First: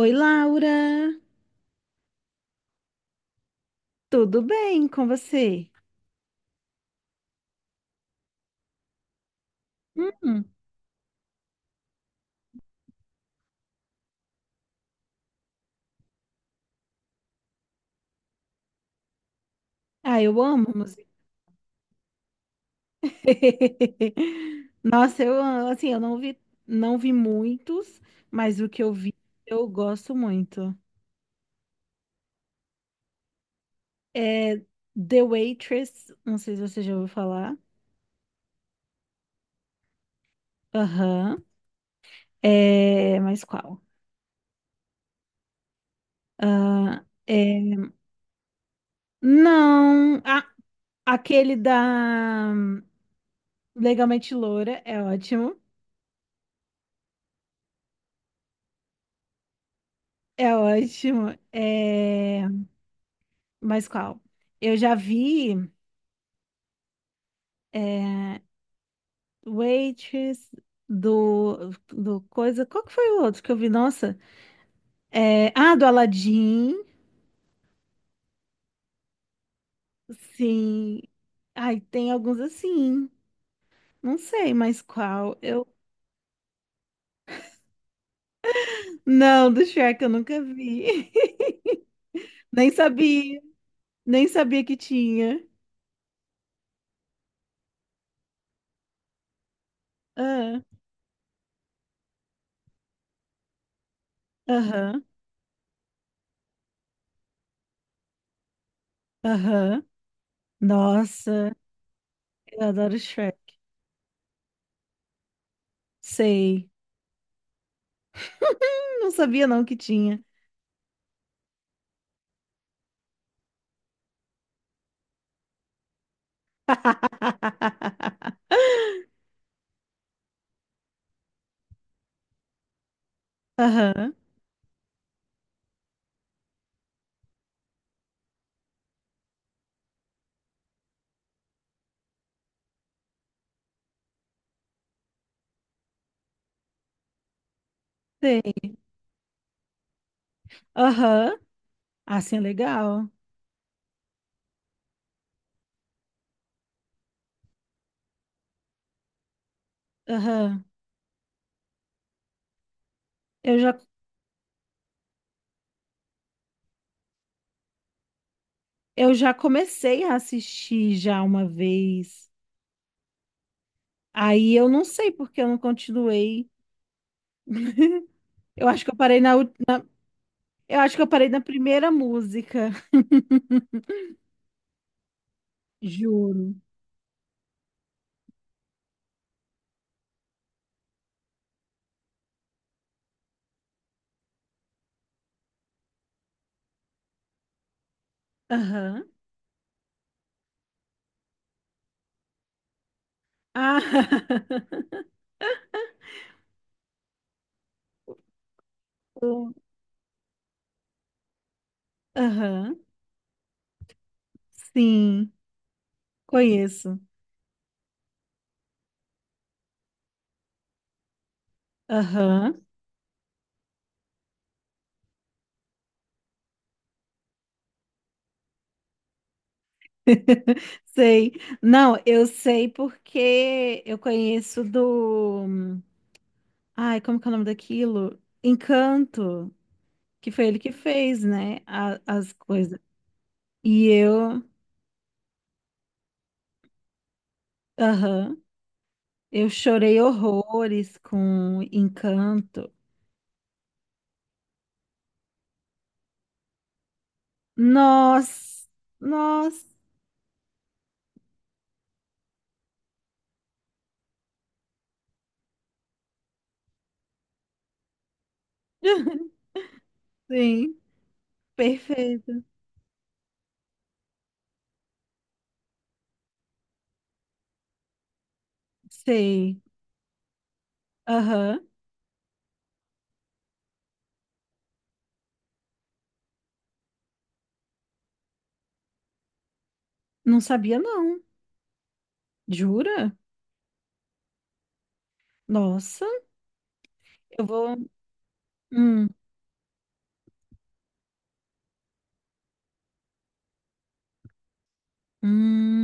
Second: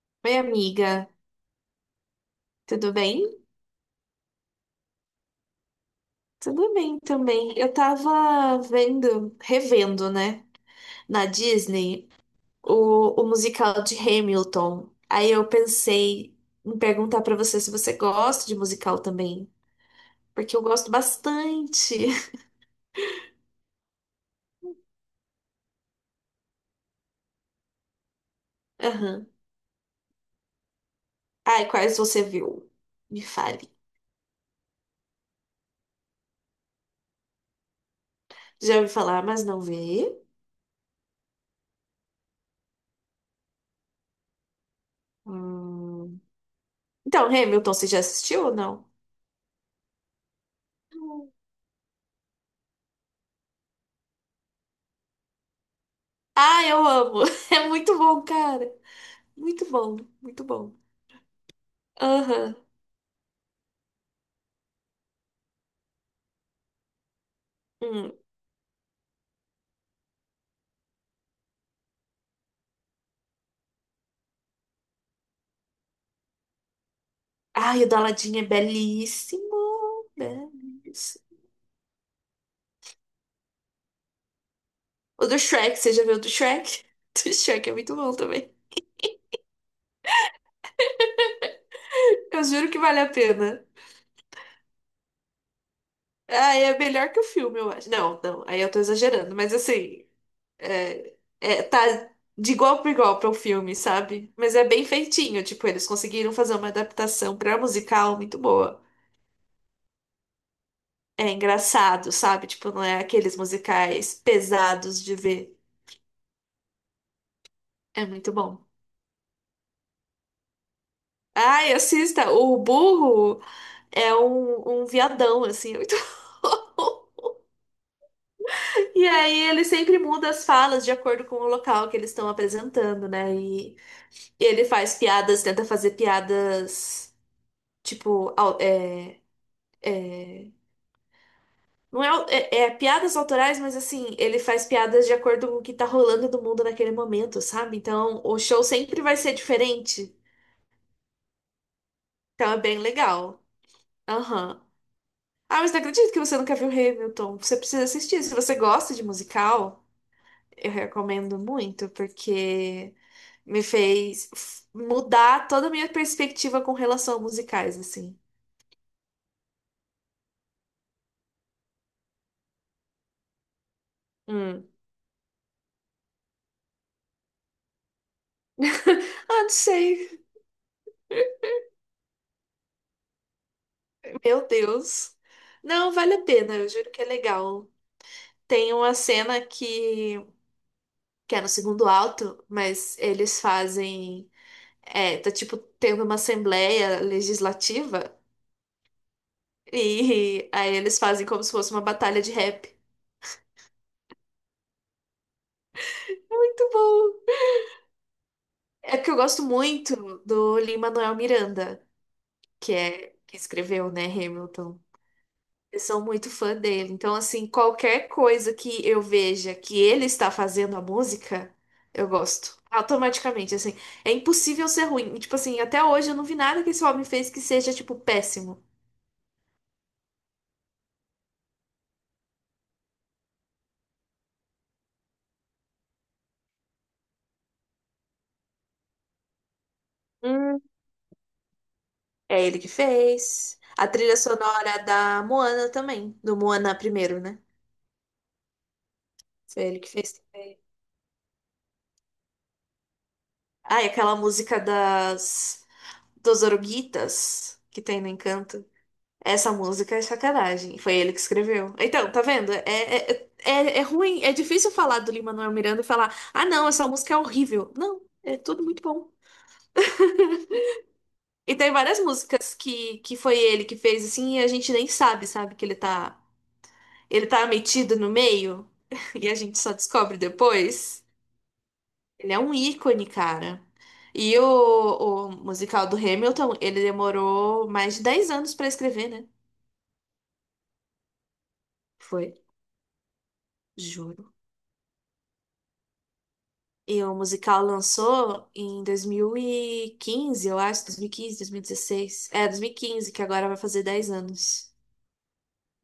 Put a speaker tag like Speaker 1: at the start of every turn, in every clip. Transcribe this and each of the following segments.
Speaker 1: Oi,
Speaker 2: Oi,
Speaker 1: Laura,
Speaker 2: amiga, tudo bem?
Speaker 1: tudo bem com você?
Speaker 2: Tudo bem também. Eu tava vendo, revendo,
Speaker 1: Hum,
Speaker 2: né, na Disney, o musical de Hamilton. Aí eu pensei em perguntar pra você se você gosta de musical também,
Speaker 1: ah, eu
Speaker 2: porque eu
Speaker 1: amo
Speaker 2: gosto
Speaker 1: música.
Speaker 2: bastante.
Speaker 1: Nossa, eu amo, assim, eu não vi, não vi muitos, mas o que eu vi,
Speaker 2: Aham.
Speaker 1: eu gosto muito.
Speaker 2: Ai, quais você viu? Me fale.
Speaker 1: É The Waitress, não sei se você já ouviu falar.
Speaker 2: Já ouvi falar, mas não vi.
Speaker 1: Aham. É, mas qual?
Speaker 2: Hum.
Speaker 1: Ah,
Speaker 2: Então, Hamilton, você
Speaker 1: é,
Speaker 2: já assistiu ou não?
Speaker 1: não, ah,
Speaker 2: Não.
Speaker 1: aquele da Legalmente Loura é ótimo.
Speaker 2: Ah, eu amo. É muito bom, cara. Muito bom, muito
Speaker 1: É
Speaker 2: bom.
Speaker 1: ótimo. É...
Speaker 2: Aham.
Speaker 1: Mas qual? Eu já vi
Speaker 2: Hum.
Speaker 1: é, Waitress do coisa. Qual que foi o outro que eu vi? Nossa. É, ah, do Aladdin.
Speaker 2: Ai, o do Aladdin é belíssimo.
Speaker 1: Sim.
Speaker 2: Belíssimo.
Speaker 1: Ai, tem alguns assim. Não sei mais
Speaker 2: O
Speaker 1: qual.
Speaker 2: do
Speaker 1: Eu
Speaker 2: Shrek, você já viu o do Shrek? O do Shrek é muito bom também.
Speaker 1: não, do Shrek eu nunca vi.
Speaker 2: Eu juro
Speaker 1: Nem
Speaker 2: que vale a
Speaker 1: sabia.
Speaker 2: pena.
Speaker 1: Nem sabia que tinha.
Speaker 2: Ah, é melhor que o filme, eu acho. Não, não, aí eu tô exagerando, mas assim,
Speaker 1: Ah,
Speaker 2: é, tá de igual para igual para o filme, sabe? Mas é bem
Speaker 1: aham.
Speaker 2: feitinho, tipo, eles conseguiram fazer uma adaptação pra musical muito boa.
Speaker 1: Aham.
Speaker 2: É
Speaker 1: Nossa,
Speaker 2: engraçado, sabe?
Speaker 1: eu
Speaker 2: Tipo, não
Speaker 1: adoro
Speaker 2: é aqueles
Speaker 1: Shrek.
Speaker 2: musicais pesados de ver.
Speaker 1: Sei.
Speaker 2: É muito bom.
Speaker 1: Não sabia não que tinha.
Speaker 2: Ai, assista, o burro é um viadão, assim, é muito. E aí ele sempre muda as falas de acordo com o local que eles estão apresentando, né? E
Speaker 1: Aham,
Speaker 2: ele faz piadas, tenta fazer piadas, tipo, não é, é piadas autorais, mas assim, ele faz piadas de acordo com o que tá rolando no mundo naquele momento, sabe? Então o show
Speaker 1: sei.
Speaker 2: sempre vai ser diferente.
Speaker 1: Aham, assim é
Speaker 2: Então é bem
Speaker 1: legal.
Speaker 2: legal. Aham. Ah, mas não acredito que você nunca viu Hamilton. Você precisa assistir. Se você gosta de musical.
Speaker 1: Aham.
Speaker 2: Eu recomendo muito, porque
Speaker 1: Eu
Speaker 2: me
Speaker 1: já,
Speaker 2: fez mudar toda a minha perspectiva com relação a musicais, assim.
Speaker 1: eu já comecei a assistir já uma vez. Aí
Speaker 2: Hum.
Speaker 1: eu não sei porque eu não continuei. Eu acho que eu parei na,
Speaker 2: Ah, não sei.
Speaker 1: eu acho que eu parei na primeira música.
Speaker 2: Meu Deus. Não, vale a
Speaker 1: Juro.
Speaker 2: pena, eu juro que é legal. Tem uma cena que é no segundo alto, mas eles fazem. É, tá tipo tendo uma assembleia legislativa,
Speaker 1: Aham.
Speaker 2: e aí eles fazem como se fosse uma batalha de rap.
Speaker 1: Ah,
Speaker 2: Muito bom! É porque eu gosto
Speaker 1: o-
Speaker 2: muito do Lin-Manuel Miranda. Que
Speaker 1: aham.
Speaker 2: é que escreveu, né, Hamilton.
Speaker 1: Sim,
Speaker 2: Eu sou muito fã dele.
Speaker 1: conheço.
Speaker 2: Então, assim, qualquer coisa que eu veja que ele está fazendo a música, eu gosto.
Speaker 1: Aham.
Speaker 2: Automaticamente, assim. É impossível ser ruim. E, tipo assim, até hoje eu não vi nada que esse homem fez que seja, tipo, péssimo.
Speaker 1: Sei. Não, eu sei porque eu conheço do. Ai, como que é o nome daquilo? Encanto, que foi ele
Speaker 2: Hum,
Speaker 1: que fez, né? As
Speaker 2: É ele que
Speaker 1: coisas.
Speaker 2: fez.
Speaker 1: E
Speaker 2: A trilha
Speaker 1: eu.
Speaker 2: sonora da Moana também. Do Moana primeiro, né?
Speaker 1: Aham. Eu
Speaker 2: Foi ele que
Speaker 1: chorei
Speaker 2: fez.
Speaker 1: horrores com Encanto.
Speaker 2: Ah, e aquela música das... dos Oruguitas que tem no Encanto.
Speaker 1: Nossa!
Speaker 2: Essa
Speaker 1: Nossa!
Speaker 2: música é sacanagem. Foi ele que escreveu. Então, tá vendo? É ruim, é difícil falar do Lin-Manuel Miranda e falar, ah, não, essa música é horrível. Não, é tudo muito bom.
Speaker 1: Sim,
Speaker 2: E tem várias
Speaker 1: perfeito.
Speaker 2: músicas que foi ele que fez, assim, e a gente nem sabe, sabe, que ele tá metido no meio e a
Speaker 1: Sei.
Speaker 2: gente só descobre depois.
Speaker 1: Aham.
Speaker 2: Ele é um ícone, cara. E o musical do Hamilton, ele demorou mais de 10 anos pra escrever, né?
Speaker 1: Não sabia, não.
Speaker 2: Foi,
Speaker 1: Jura?
Speaker 2: juro.
Speaker 1: Nossa,
Speaker 2: E o
Speaker 1: eu
Speaker 2: musical
Speaker 1: vou.
Speaker 2: lançou em dois
Speaker 1: Hum,
Speaker 2: mil e quinze eu acho, 2015, 2016. É, 2015 que agora vai fazer 10 anos.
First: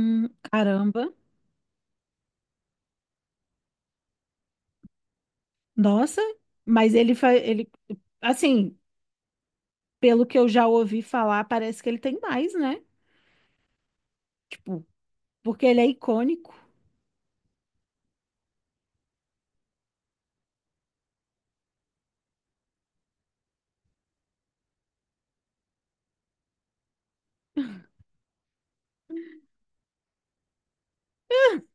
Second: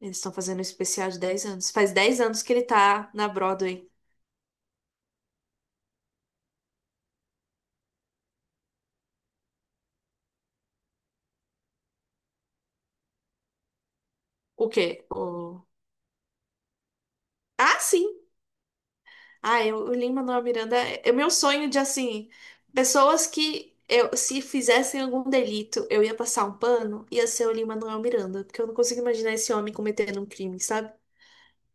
Speaker 2: Eles estão fazendo um
Speaker 1: caramba.
Speaker 2: especial de 10 anos. Faz 10 anos que ele tá na Broadway.
Speaker 1: Nossa, mas ele faz, ele, assim, pelo que eu já ouvi falar, parece que ele tem mais, né?
Speaker 2: O
Speaker 1: Tipo,
Speaker 2: quê? O...
Speaker 1: porque ele é icônico.
Speaker 2: Ah, sim! Ah, eu, o Lin Manuel Miranda é o meu sonho de, assim, pessoas que eu, se fizessem algum delito, eu ia passar um pano, ia ser o Lin Manuel Miranda. Porque eu não consigo imaginar esse homem cometendo um crime, sabe?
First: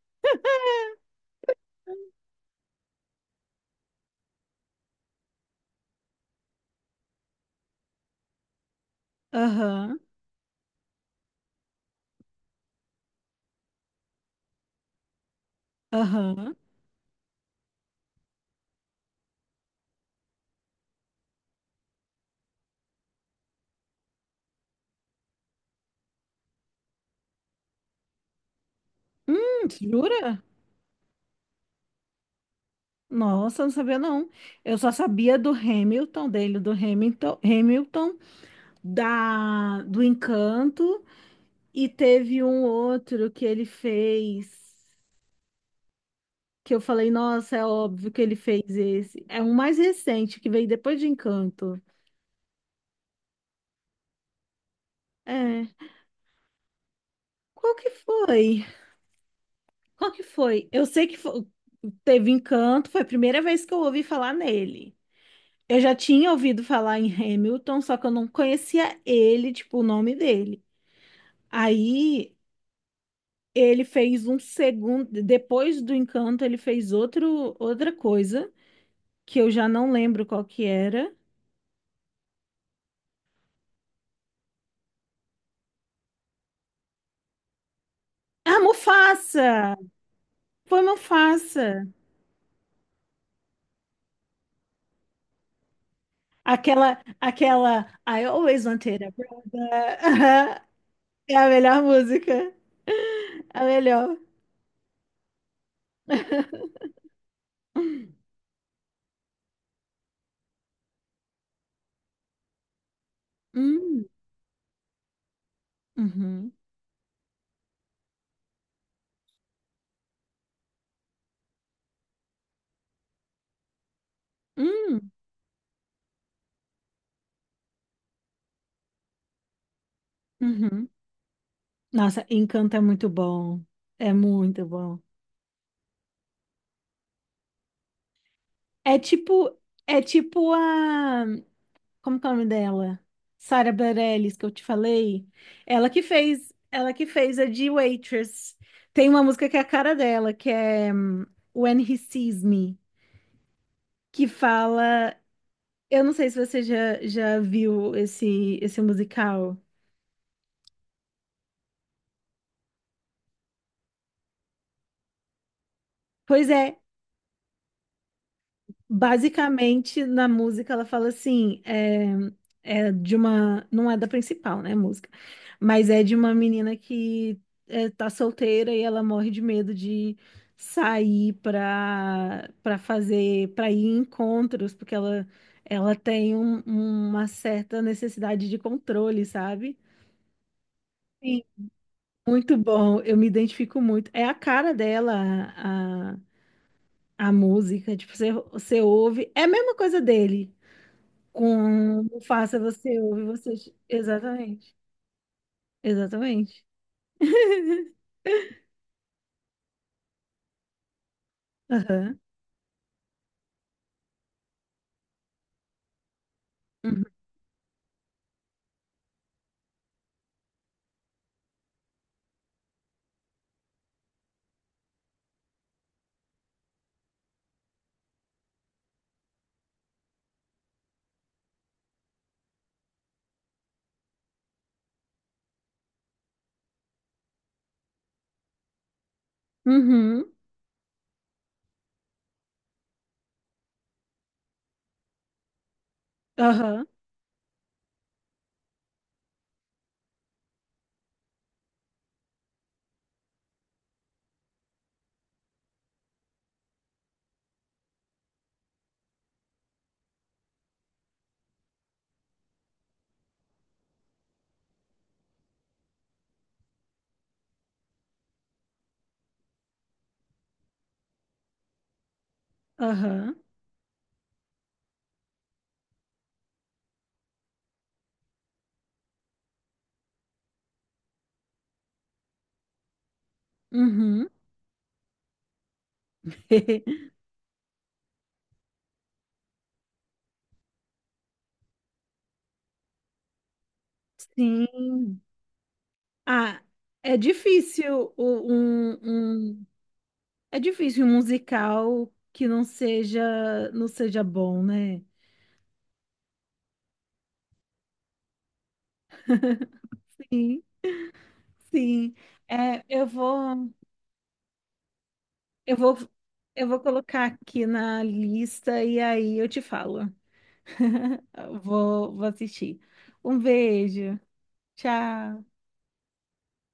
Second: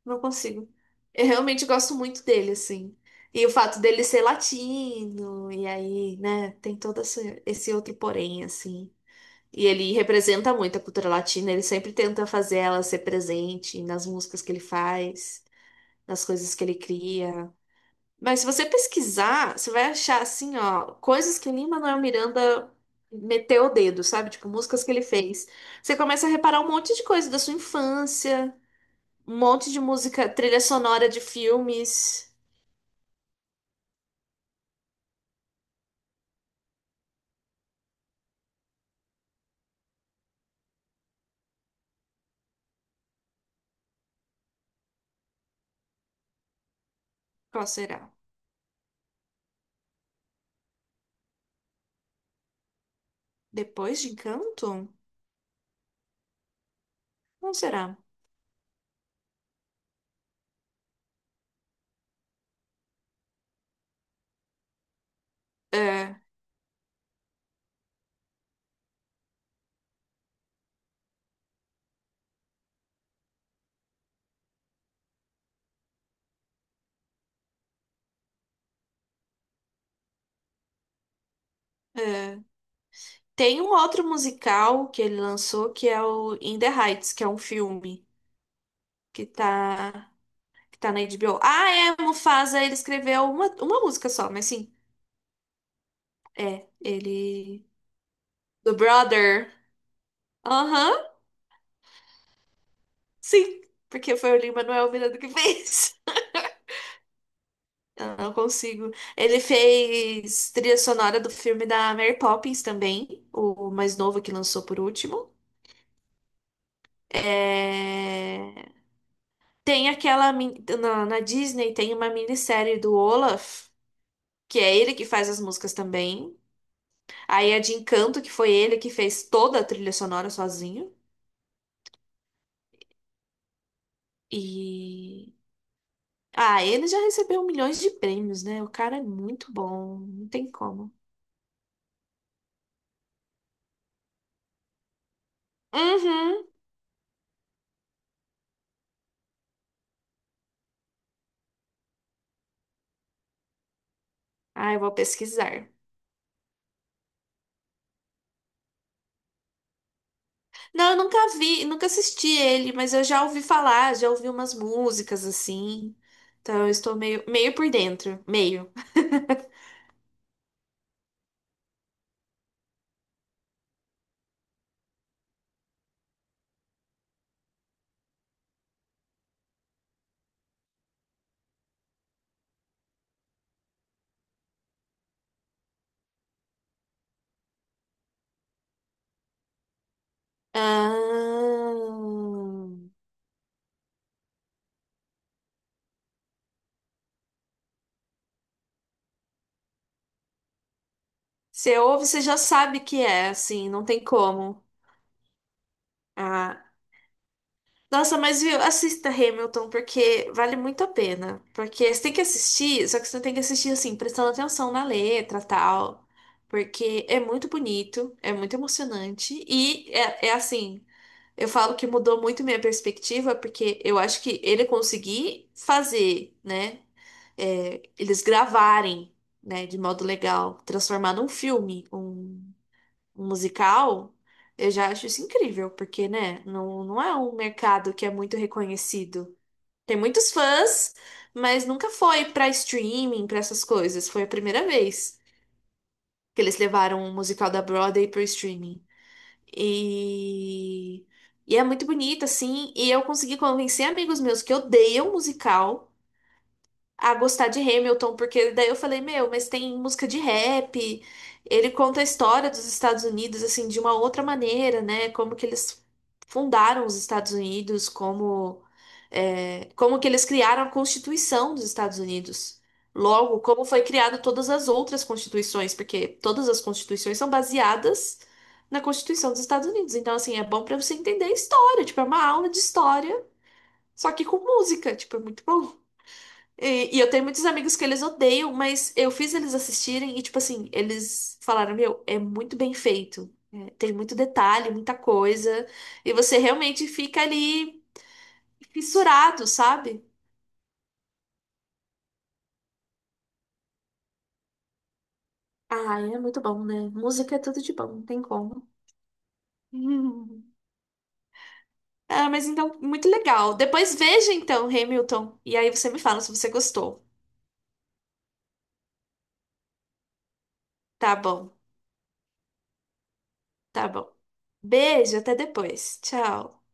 Speaker 2: Não consigo. Eu realmente gosto muito dele, assim. E o fato dele ser latino, e aí, né, tem todo esse outro porém, assim. E ele
Speaker 1: Aham,
Speaker 2: representa muito a cultura latina, ele sempre tenta fazer ela ser presente nas músicas que ele faz, nas
Speaker 1: aham.
Speaker 2: coisas que ele cria. Mas se você pesquisar, você vai achar, assim, ó, coisas que Lin-Manuel Miranda meteu o dedo, sabe? Tipo, músicas que ele fez. Você começa a reparar um monte de coisa da sua infância. Um monte de música,
Speaker 1: Jura?
Speaker 2: trilha sonora de filmes.
Speaker 1: Nossa, não sabia não. Eu só sabia do Hamilton dele, do Hamilton, Hamilton, da do Encanto e teve um outro que ele fez que eu falei, nossa, é
Speaker 2: Qual
Speaker 1: óbvio
Speaker 2: será?
Speaker 1: que ele fez esse. É um mais recente que veio depois de Encanto.
Speaker 2: Depois de Encanto?
Speaker 1: É.
Speaker 2: Não
Speaker 1: Qual que
Speaker 2: será?
Speaker 1: foi? Qual que foi? Eu sei que fo- teve Encanto, foi a primeira vez que eu ouvi falar nele. Eu já
Speaker 2: É,
Speaker 1: tinha ouvido falar em Hamilton, só que eu não conhecia ele, tipo, o nome dele. Aí ele fez um segundo, depois do Encanto, ele fez outro, outra coisa que eu já não lembro qual que era.
Speaker 2: é. Tem um outro musical que ele lançou que é o In the Heights, que é um filme
Speaker 1: Ah,
Speaker 2: que
Speaker 1: Mufasa!
Speaker 2: tá, que
Speaker 1: Foi
Speaker 2: tá na HBO. Ah,
Speaker 1: Mufasa.
Speaker 2: é, Mufasa, ele escreveu uma música só, mas sim,
Speaker 1: Aquela,
Speaker 2: ele.
Speaker 1: aquela I Always
Speaker 2: Do
Speaker 1: Wanted a
Speaker 2: Brother.
Speaker 1: Brother.
Speaker 2: Aham,
Speaker 1: É a melhor música.
Speaker 2: sim,
Speaker 1: A
Speaker 2: porque
Speaker 1: melhor.
Speaker 2: foi o Lin-Manuel Miranda que fez. Eu não consigo. Ele fez trilha sonora do filme da Mary Poppins também, o mais
Speaker 1: Hum,
Speaker 2: novo que lançou por último.
Speaker 1: uhum,
Speaker 2: É, tem aquela. Na, na Disney tem uma minissérie do Olaf, que é ele que
Speaker 1: hum,
Speaker 2: faz as músicas também. Aí a de Encanto, que foi ele que fez toda a trilha sonora
Speaker 1: uhum.
Speaker 2: sozinho.
Speaker 1: Nossa, Encanto é muito bom. É muito bom.
Speaker 2: E. Ah, ele já recebeu milhões de prêmios, né? O cara
Speaker 1: É
Speaker 2: é muito
Speaker 1: tipo,
Speaker 2: bom,
Speaker 1: é
Speaker 2: não tem
Speaker 1: tipo
Speaker 2: como.
Speaker 1: a, como que é o nome dela? Sarah Bareilles, que eu te falei.
Speaker 2: Uhum.
Speaker 1: Ela que fez a de Waitress. Tem uma música que é a cara dela, que é When He Sees Me, que
Speaker 2: Ah, eu vou
Speaker 1: fala,
Speaker 2: pesquisar.
Speaker 1: eu não sei se você já, já viu esse musical.
Speaker 2: Não, eu nunca vi, nunca assisti ele, mas eu já ouvi falar, já ouvi umas músicas assim.
Speaker 1: Pois
Speaker 2: Então eu
Speaker 1: é,
Speaker 2: estou meio, meio por dentro, meio.
Speaker 1: basicamente, na música, ela fala assim: é, é de uma. Não é da principal, né? Música. Mas é de uma menina que é, tá solteira e ela morre de medo de sair pra, pra fazer. Pra ir em encontros, porque ela tem uma certa necessidade de controle, sabe? Sim.
Speaker 2: Ah,
Speaker 1: Muito bom, eu me identifico muito. É a cara dela, a, a, a música. Tipo, você, você ouve. É a mesma coisa dele.
Speaker 2: você ouve,
Speaker 1: Como
Speaker 2: você já
Speaker 1: faça
Speaker 2: sabe
Speaker 1: você
Speaker 2: que
Speaker 1: ouve
Speaker 2: é,
Speaker 1: você.
Speaker 2: assim, não tem como.
Speaker 1: Exatamente.
Speaker 2: Ah.
Speaker 1: Exatamente.
Speaker 2: Nossa, mas viu, assista Hamilton, porque vale muito a pena. Porque você tem
Speaker 1: Aham.
Speaker 2: que assistir, só que você tem que assistir assim, prestando atenção na letra e tal. Porque
Speaker 1: Uhum.
Speaker 2: é muito bonito, é muito emocionante e é assim. Eu falo que mudou muito minha perspectiva, porque eu acho que ele conseguir fazer, né? É, eles gravarem, né, de modo legal, transformar num filme, um musical, eu já acho isso incrível, porque, né, não, não é um mercado que é muito reconhecido. Tem muitos
Speaker 1: Uhum.
Speaker 2: fãs, mas nunca foi pra streaming, pra essas coisas. Foi a primeira vez que eles
Speaker 1: Aham.
Speaker 2: levaram um musical da Broadway pro streaming. E, e é muito bonito, assim. E eu consegui convencer amigos meus que odeiam musical a gostar de Hamilton, porque daí eu falei, meu, mas tem música de rap, ele conta a história dos Estados Unidos, assim, de uma outra maneira, né? Como que eles fundaram os Estados Unidos, como, é, como que eles criaram a Constituição dos Estados Unidos.
Speaker 1: Aham.
Speaker 2: Logo, como foi criado todas as outras constituições, porque todas as constituições são baseadas na Constituição dos Estados Unidos. Então, assim, é bom pra você entender a história, tipo, é uma aula de história, só que
Speaker 1: Uhum.
Speaker 2: com música, tipo, é muito bom. E eu tenho muitos amigos que eles odeiam, mas eu fiz eles assistirem e, tipo assim, eles falaram: Meu, é muito bem feito. É, tem muito detalhe, muita
Speaker 1: Sim.
Speaker 2: coisa. E você
Speaker 1: Ah,
Speaker 2: realmente
Speaker 1: é
Speaker 2: fica ali
Speaker 1: difícil
Speaker 2: fissurado, sabe?
Speaker 1: é difícil um musical que não seja não seja bom, né?
Speaker 2: Ah, é muito bom, né? Música é tudo de bom, não tem como.
Speaker 1: Sim, sim.
Speaker 2: Ah, mas então,
Speaker 1: É, eu
Speaker 2: muito
Speaker 1: vou
Speaker 2: legal. Depois veja então, Hamilton. E aí
Speaker 1: eu
Speaker 2: você
Speaker 1: vou
Speaker 2: me fala se você
Speaker 1: eu vou
Speaker 2: gostou.
Speaker 1: colocar aqui na lista e aí eu te falo.
Speaker 2: Tá bom,
Speaker 1: Vou assistir. Um
Speaker 2: tá bom.
Speaker 1: beijo.
Speaker 2: Beijo, até
Speaker 1: Tchau.
Speaker 2: depois. Tchau.